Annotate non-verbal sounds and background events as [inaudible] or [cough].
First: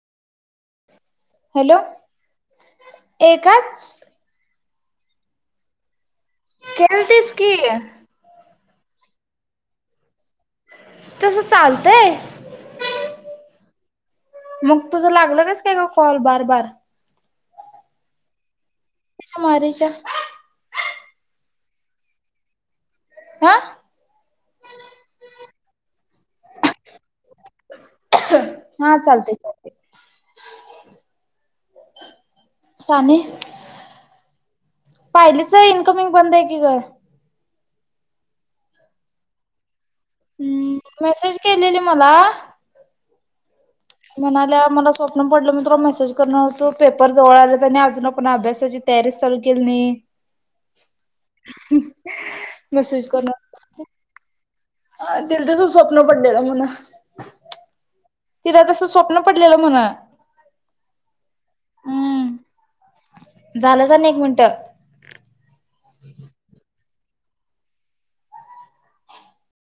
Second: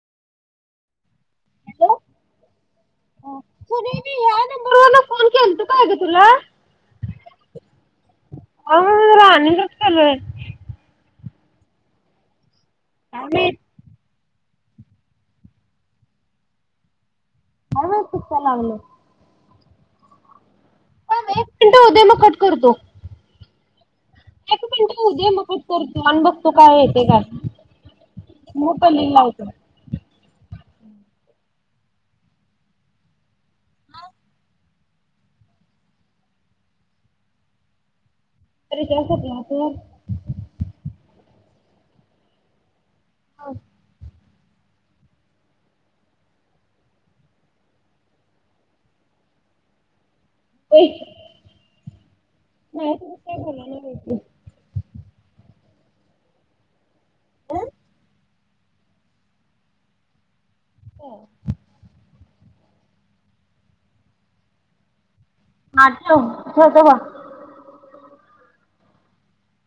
[inaudible] hello एकाच फोनवरून phone केल तो काय ग तुला केलतीस की अ राणीचच केलोय तस चालतय अमित मग तुझ लागल कस काय ग कॉल बार बार काय माहित कस काय लागल त्याच्या मारीच्या थांब एक मिनट होऊ दे मग कट करतो हा एक मिनट होऊ दे मग कट करतो आणि बघतो काय येतय काय म हा पलीला चालते लावतो चालते [inaudible] साने म पाहिली सर इन्कमिंग बंद आहे की काय अरे कसत ना तू हम् मेसेज केलेली मला ह म्हणाल्या मला स्वप्न पडलं मित्र मेसेज करणारतो पेपर जवळ आलेनी अजून कोण अभ्यासाची तयारी लू केली नाही हो नाही त काय ना ह ते तच स्वप्न पडलेलं म्हणा तिला तस स्वप्न पडलेलं म्हण हो झालं जा नाही एक मिनट हाछव च स ब